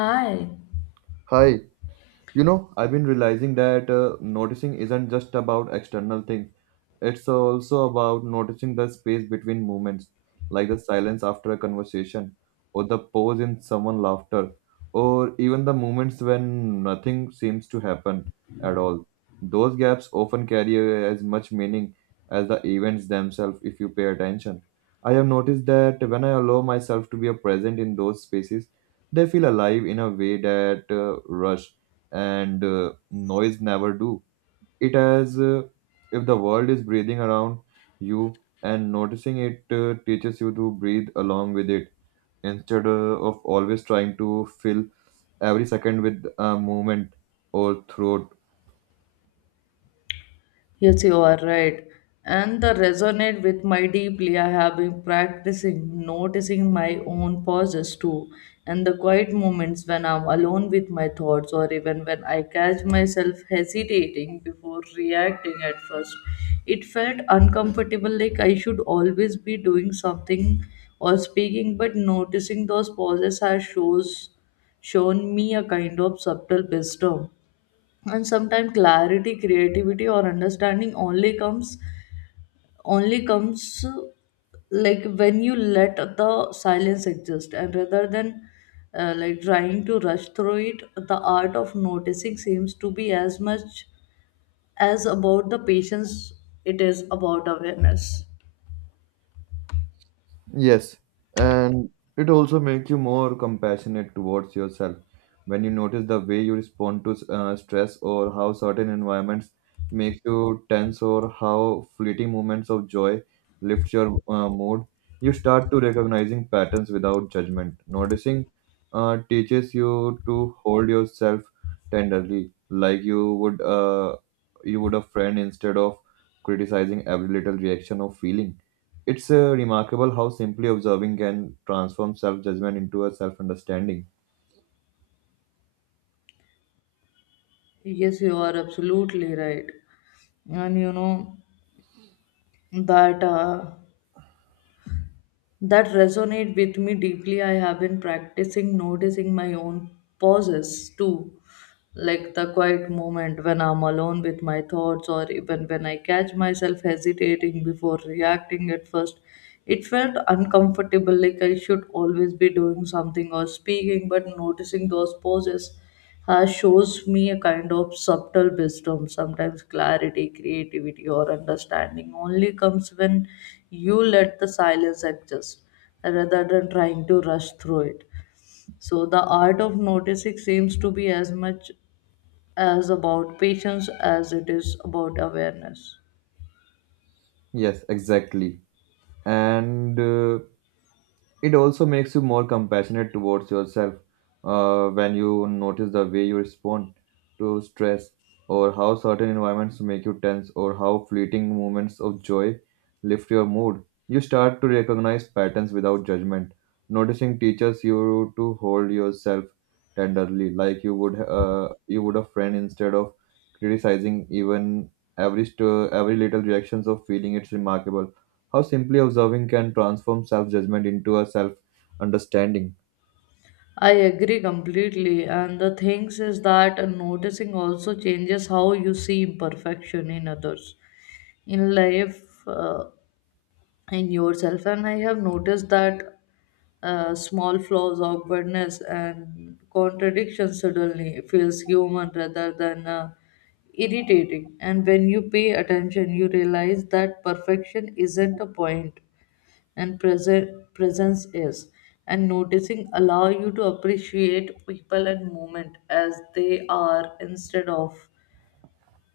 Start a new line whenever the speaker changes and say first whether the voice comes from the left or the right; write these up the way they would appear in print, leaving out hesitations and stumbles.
left: Hi.
right: Hi. I've been realizing that noticing isn't just about external things. It's also about noticing the space between moments, like the silence after a conversation, or the pause in someone's laughter, or even the moments when nothing seems to happen at all. Those gaps often carry as much meaning as the events themselves if you pay attention. I have noticed that when I allow myself to be a present in those spaces, they feel alive in a way that rush and noise never do. It as if the world is breathing around you and noticing it teaches you to breathe along with it instead of always trying to fill every second with a movement or thought.
left: Yes, you are right. And the resonate with my deeply. I have been practicing noticing my own pauses too, and the quiet moments when I'm alone with my thoughts, or even when I catch myself hesitating before reacting at first. It felt uncomfortable, like I should always be doing something or speaking, but noticing those pauses has shows shown me a kind of subtle wisdom. And sometimes clarity, creativity, or understanding only comes like when you let the silence exist, and rather than like trying to rush through it, the art of noticing seems to be as much as about the patience it is about awareness.
right: Yes, and it also makes you more compassionate towards yourself when you notice the way you respond to stress or how certain environments make you tense or how fleeting moments of joy lift your mood. You start to recognizing patterns without judgment. Noticing teaches you to hold yourself tenderly, like you would a friend instead of criticizing every little reaction or feeling. It's remarkable how simply observing can transform self judgment into a self understanding.
left: Yes, you are absolutely right. And you know, that uh, that resonate with me deeply. I have been practicing noticing my own pauses too, like the quiet moment when I'm alone with my thoughts, or even when I catch myself hesitating before reacting at first. It felt uncomfortable, like I should always be doing something or speaking, but noticing those pauses shows me a kind of subtle wisdom. Sometimes clarity, creativity, or understanding only comes when you let the silence adjust rather than trying to rush through it. So the art of noticing seems to be as much as about patience as it is about awareness.
right: Yes, exactly. And it also makes you more compassionate towards yourself when you notice the way you respond to stress or how certain environments make you tense or how fleeting moments of joy lift your mood. You start to recognize patterns without judgment. Noticing teaches you to hold yourself tenderly, like you would a friend instead of criticizing even every little reactions of feeling. It's remarkable how simply observing can transform self judgment into a self understanding.
left: I agree completely, and the things is that noticing also changes how you see imperfection in others, in life, in yourself. And I have noticed that small flaws, awkwardness, and contradictions suddenly feels human rather than irritating. And when you pay attention, you realize that perfection isn't a point and present presence is, and noticing allow you to appreciate people and moment as they are instead of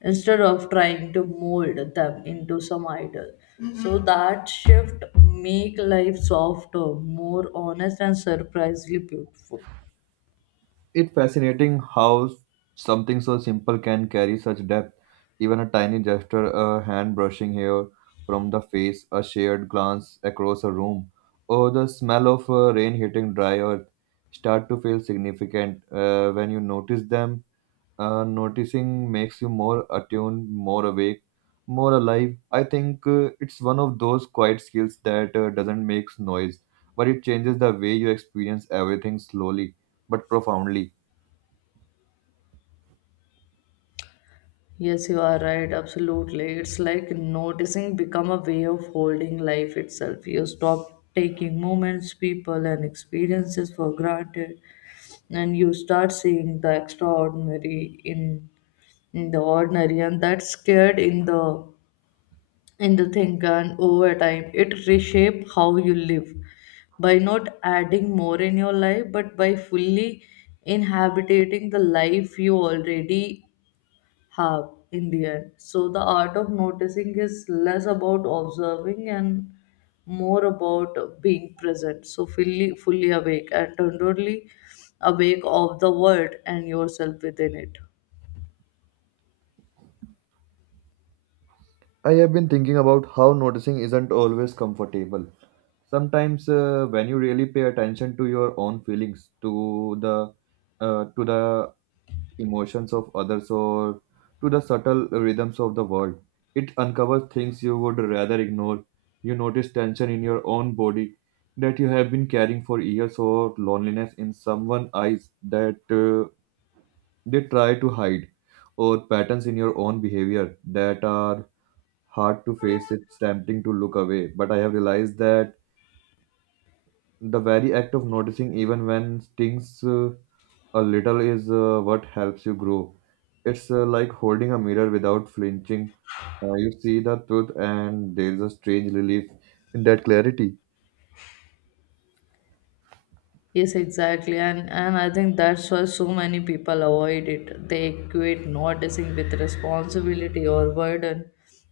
left: instead of trying to mold them into some idol. So that shift make life softer, more honest, and surprisingly beautiful.
right: It's fascinating how something so simple can carry such depth. Even a tiny gesture, a hand brushing hair from the face, a shared glance across a room, or the smell of rain hitting dry earth start to feel significant when you notice them. Noticing makes you more attuned, more awake, more alive. I think it's one of those quiet skills that doesn't make noise, but it changes the way you experience everything slowly but profoundly.
left: Yes, you are right. Absolutely. It's like noticing become a way of holding life itself. You stop taking moments, people, and experiences for granted, and you start seeing the extraordinary in the ordinary, and that's scared in the thing. And over time, it reshape how you live by not adding more in your life, but by fully inhabiting the life you already have in the end. So the art of noticing is less about observing and more about being present. So fully awake and tenderly awake of the world and yourself within it.
right: I have been thinking about how noticing isn't always comfortable. Sometimes, when you really pay attention to your own feelings, to the uh, to the emotions of others or to the subtle rhythms of the world. It uncovers things you would rather ignore. You notice tension in your own body that you have been carrying for years, or loneliness in someone's eyes that they try to hide, or patterns in your own behavior that are hard to face. It's tempting to look away, but I have realized that the very act of noticing, even when things a little, is what helps you grow. It's like holding a mirror without flinching. You see the truth, and there's a strange relief in that clarity.
left: Yes, exactly. And I think that's why so many people avoid it. They equate noticing with responsibility or burden.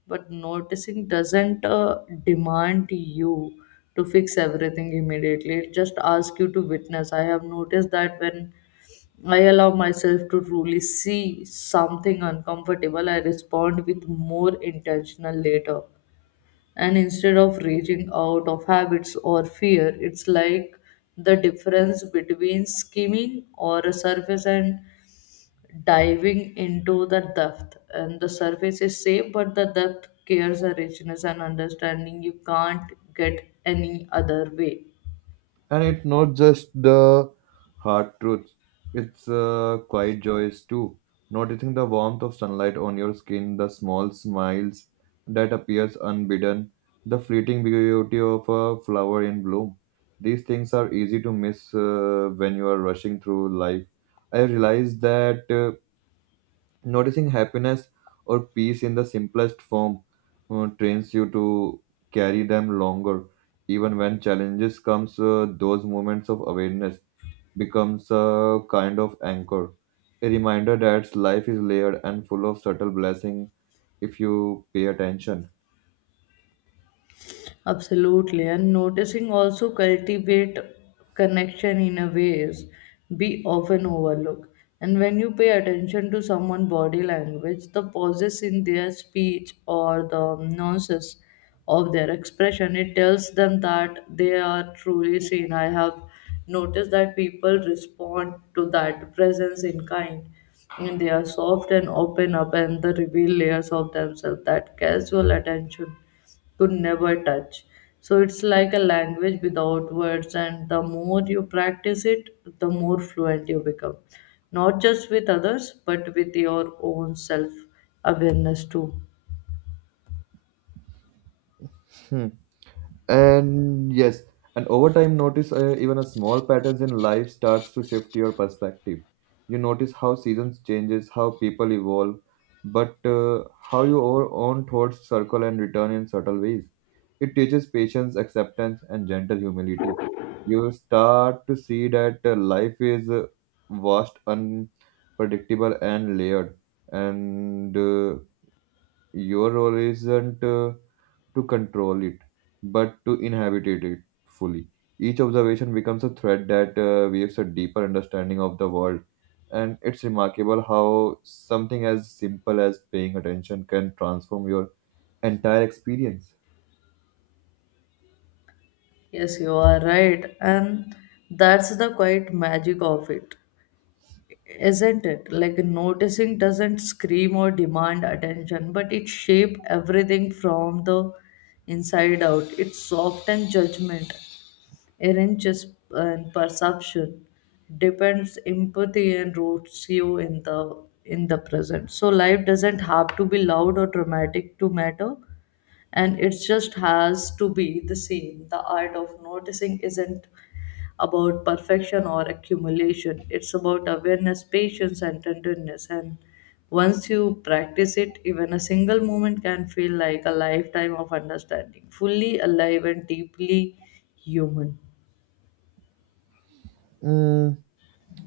left: But noticing doesn't demand you to fix everything immediately. It just asks you to witness. I have noticed that when I allow myself to truly see something uncomfortable, I respond with more intentional later, and instead of reaching out of habits or fear, it's like the difference between skimming or a surface and diving into the depth, and the surface is safe but the depth carries a richness and understanding you can't get any other way.
right: And it's not just the hard truths, it's quiet joys too. Noticing the warmth of sunlight on your skin, the small smiles that appears unbidden, the fleeting beauty of a flower in bloom, these things are easy to miss when you are rushing through life. I realized that noticing happiness or peace in the simplest form trains you to carry them longer. Even when challenges comes, those moments of awareness becomes a kind of anchor, a reminder that life is layered and full of subtle blessing if you pay attention.
left: Absolutely. And noticing also cultivate connection in a ways we often overlook. And when you pay attention to someone's body language, the pauses in their speech or the nuances of their expression, it tells them that they are truly seen. I have noticed that people respond to that presence in kind. And they are soft and open up and they reveal layers of themselves that casual attention could never touch. So it's like a language without words, and the more you practice it, the more fluent you become, not just with others, but with your own self awareness too.
right: Hmm. And yes, and over time, notice even a small patterns in life starts to shift your perspective. You notice how seasons changes, how people evolve, but how your own thoughts circle and return in subtle ways. It teaches patience, acceptance, and gentle humility. You start to see that life is vast, unpredictable, and layered, and your role isn't. To control it, but to inhabit it fully. Each observation becomes a thread that weaves a deeper understanding of the world, and it's remarkable how something as simple as paying attention can transform your entire experience.
left: Yes, you are right, and that's the quite magic of it, isn't it? Like noticing doesn't scream or demand attention, but it shapes everything from the inside out. It's soft and judgment irreligious and perception depends empathy and roots you in the present. So life doesn't have to be loud or dramatic to matter, and it just has to be the same. The art of noticing isn't about perfection or accumulation. It's about awareness, patience, and tenderness, and once you practice it, even a single moment can feel like a lifetime of understanding, fully alive and deeply human.
right: Mm,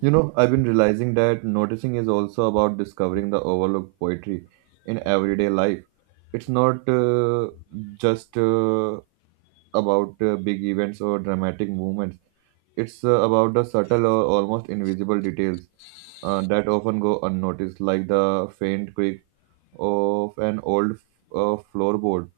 right: you know, I've been realizing that noticing is also about discovering the overlooked poetry in everyday life. It's not just about big events or dramatic movements. It's about the subtle or almost invisible details that often go unnoticed, like the faint creak of an old floorboard,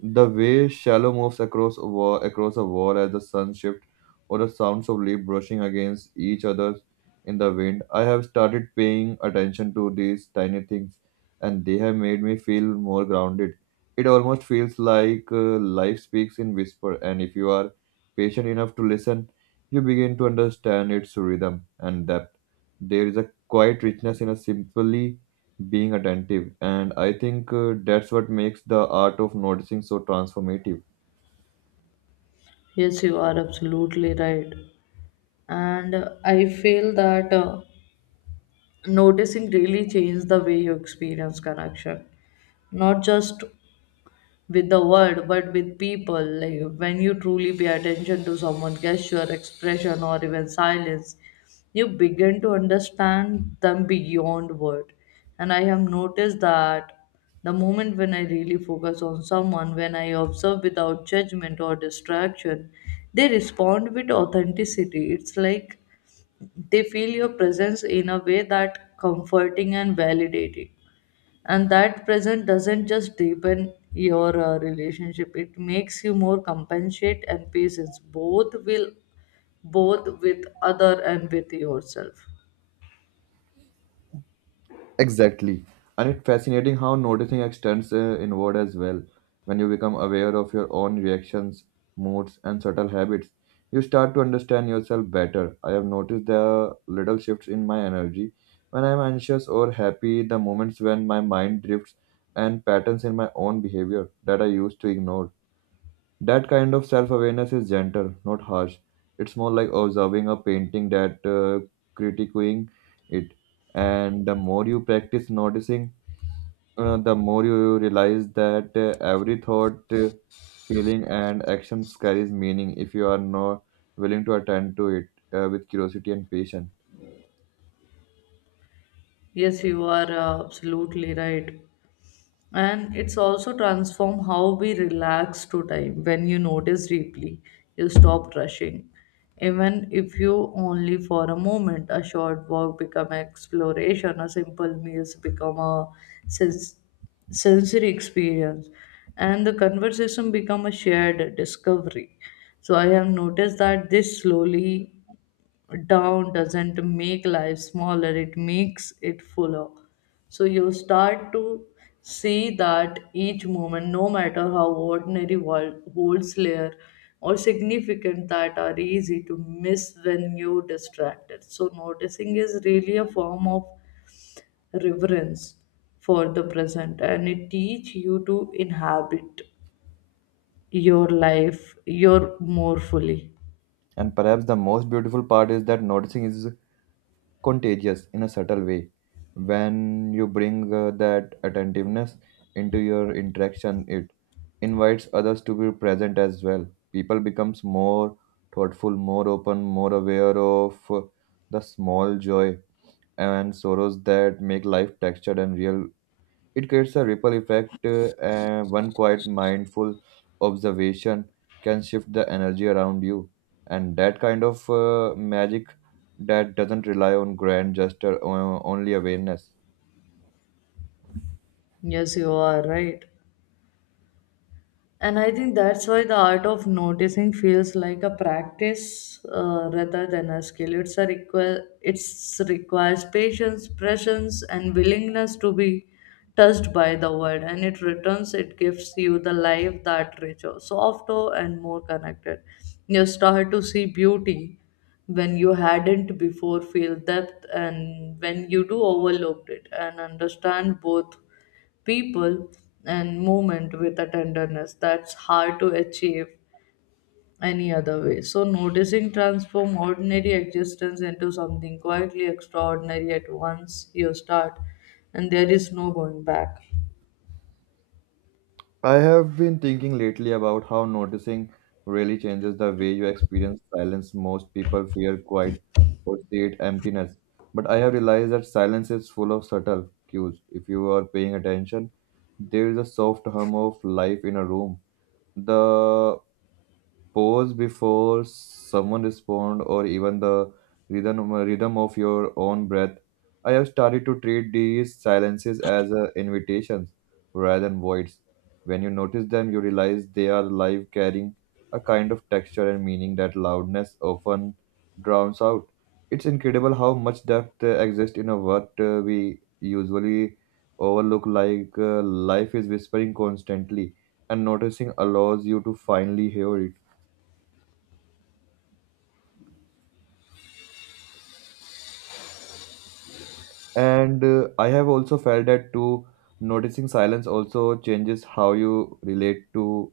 right: the way Shallow moves across a wall as the sun shifts, or the sounds of leaves brushing against each other in the wind. I have started paying attention to these tiny things, and they have made me feel more grounded. It almost feels like life speaks in whisper, and if you are patient enough to listen, you begin to understand its rhythm and depth. There is a quiet richness in a simply being attentive. And I think that's what makes the art of noticing so transformative.
left: Yes, you are absolutely right. And I feel that noticing really changes the way you experience connection, not just with the word but with people, like when you truly pay attention to someone gesture expression or even silence, you begin to understand them beyond word. And I have noticed that the moment when I really focus on someone, when I observe without judgment or distraction, they respond with authenticity. It's like they feel your presence in a way that comforting and validating, and that present doesn't just deepen your relationship, it makes you more compassionate and patient, both with other and with yourself.
right: Exactly. And it's fascinating how noticing extends inward as well. When you become aware of your own reactions, moods, and subtle habits, you start to understand yourself better. I have noticed the little shifts in my energy. When I'm anxious or happy, the moments when my mind drifts, and patterns in my own behavior that I used to ignore. That kind of self awareness is gentle, not harsh. It's more like observing a painting that critiquing it. And the more you practice noticing, the more you realize that every thought, feeling, and action carries meaning if you are not willing to attend to it with curiosity and patience.
left: Yes, you are absolutely right. And it's also transform how we relax to time. When you notice deeply, you stop rushing, even if you only for a moment. A short walk become exploration, a simple meals become a sens- sensory experience, and the conversation become a shared discovery. So I have noticed that this slowly down doesn't make life smaller, it makes it fuller. So you start to see that each moment no matter how ordinary world holds layer or significant that are easy to miss when you distracted. So noticing is really a form of reverence for the present, and it teach you to inhabit your life your more fully.
right: And perhaps the most beautiful part is that noticing is contagious in a subtle way. When you bring that attentiveness into your interaction, it invites others to be present as well. People becomes more thoughtful, more open, more aware of the small joy and sorrows that make life textured and real. It creates a ripple effect, and one quiet, mindful observation can shift the energy around you. And that kind of magic that doesn't rely on grand gesture, only awareness.
left: Yes, you are right. And I think that's why the art of noticing feels like a practice rather than a skill. It's a require, it's requires patience, presence, and willingness to be touched by the world. And it returns, it gives you the life that richer, softer, and more connected. You start to see beauty when you hadn't before, feel depth, and when you do overlooked it, and understand both people and movement with a tenderness that's hard to achieve any other way. So noticing transform ordinary existence into something quietly extraordinary at once you start, and there is no going back.
right: I have been thinking lately about how noticing really changes the way you experience silence. Most people fear quiet or see it emptiness. But I have realized that silence is full of subtle cues. If you are paying attention, there is a soft hum of life in a room, the pause before someone respond, or even the rhythm of your own breath. I have started to treat these silences as invitations rather than voids. When you notice them, you realize they are live, carrying a kind of texture and meaning that loudness often drowns out. It's incredible how much depth exists in a what we usually overlook, like life is whispering constantly, and noticing allows you to finally hear it. And I have also felt that too, noticing silence also changes how you relate to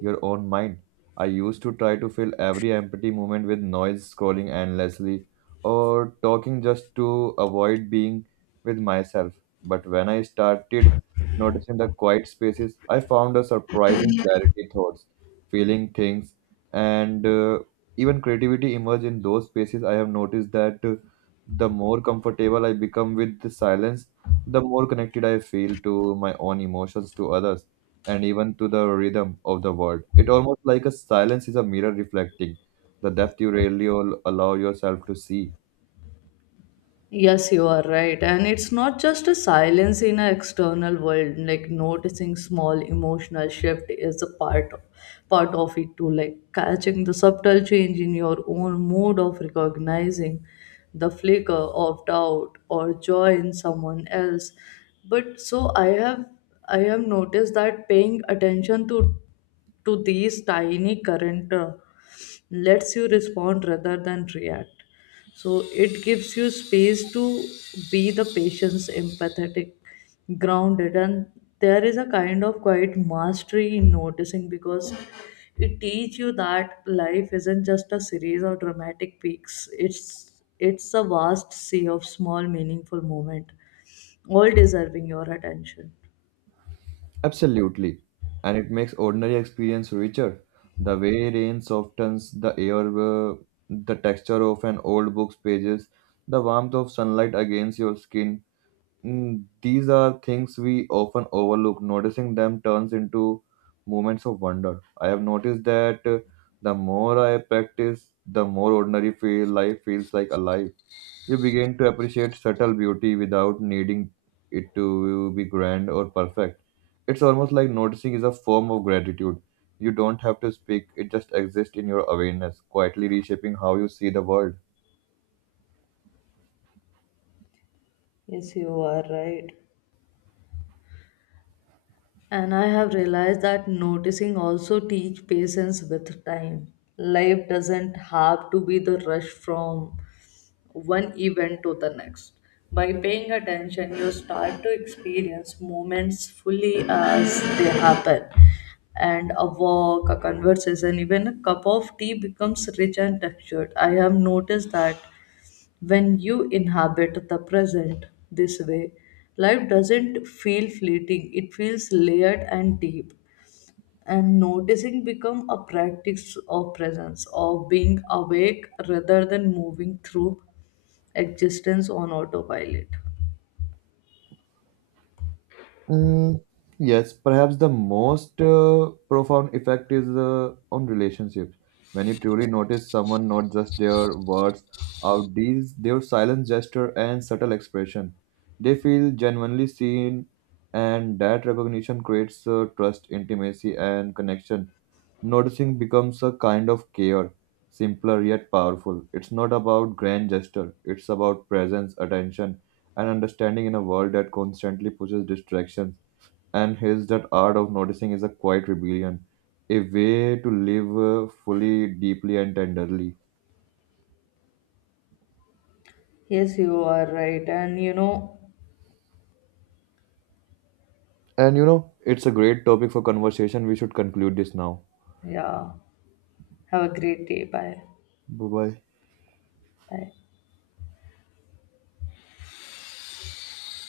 right: your own mind. I used to try to fill every empty moment with noise, scrolling endlessly, or talking just to avoid being with myself. But when I started noticing the quiet spaces, I found a surprising clarity. Thoughts, feeling things, and even creativity emerge in those spaces. I have noticed that the more comfortable I become with the silence, the more connected I feel to my own emotions, to others, and even to the rhythm of the world. It almost like a silence is a mirror reflecting the depth you rarely allow yourself to see.
left: Yes, you are right. And it's not just a silence in an external world, like noticing small emotional shift is a part of it too, like catching the subtle change in your own mood of recognizing the flicker of doubt or joy in someone else. But so I have noticed that paying attention to these tiny current lets you respond rather than react. So it gives you space to be the patient's empathetic grounded, and there is a kind of quiet mastery in noticing because it teaches you that life isn't just a series of dramatic peaks, it's a vast sea of small meaningful moment, all deserving your attention.
right: Absolutely. And it makes ordinary experience richer. The way rain softens the air, the texture of an old book's pages, the warmth of sunlight against your skin, these are things we often overlook. Noticing them turns into moments of wonder. I have noticed that the more I practice, the more ordinary feel life feels like alive. You begin to appreciate subtle beauty without needing it to be grand or perfect. It's almost like noticing is a form of gratitude. You don't have to speak, it just exists in your awareness, quietly reshaping how you see the world.
left: Yes, you are right. And I have realized that noticing also teach patience with time. Life doesn't have to be the rush from one event to the next. By paying attention, you start to experience moments fully as they happen. And a walk, a conversation, even a cup of tea becomes rich and textured. I have noticed that when you inhabit the present this way, life doesn't feel fleeting, it feels layered and deep. And noticing become a practice of presence, of being awake rather than moving through existence on autopilot.
right: Mm, yes, perhaps the most profound effect is on relationships. When you truly notice someone, not just their words, our deeds, their silent gesture and subtle expression, they feel genuinely seen, and that recognition creates trust, intimacy, and connection. Noticing becomes a kind of care, simpler yet powerful. It's not about grand gesture; it's about presence, attention, and understanding. In a world that constantly pushes distraction and his that art of noticing is a quiet rebellion, a way to live fully, deeply, and tenderly.
left: Yes, you are right. And you know,
right: And you know, it's a great topic for conversation. We should conclude this now.
left: yeah, have a great day. Bye.
right: Bye bye.
left: Bye.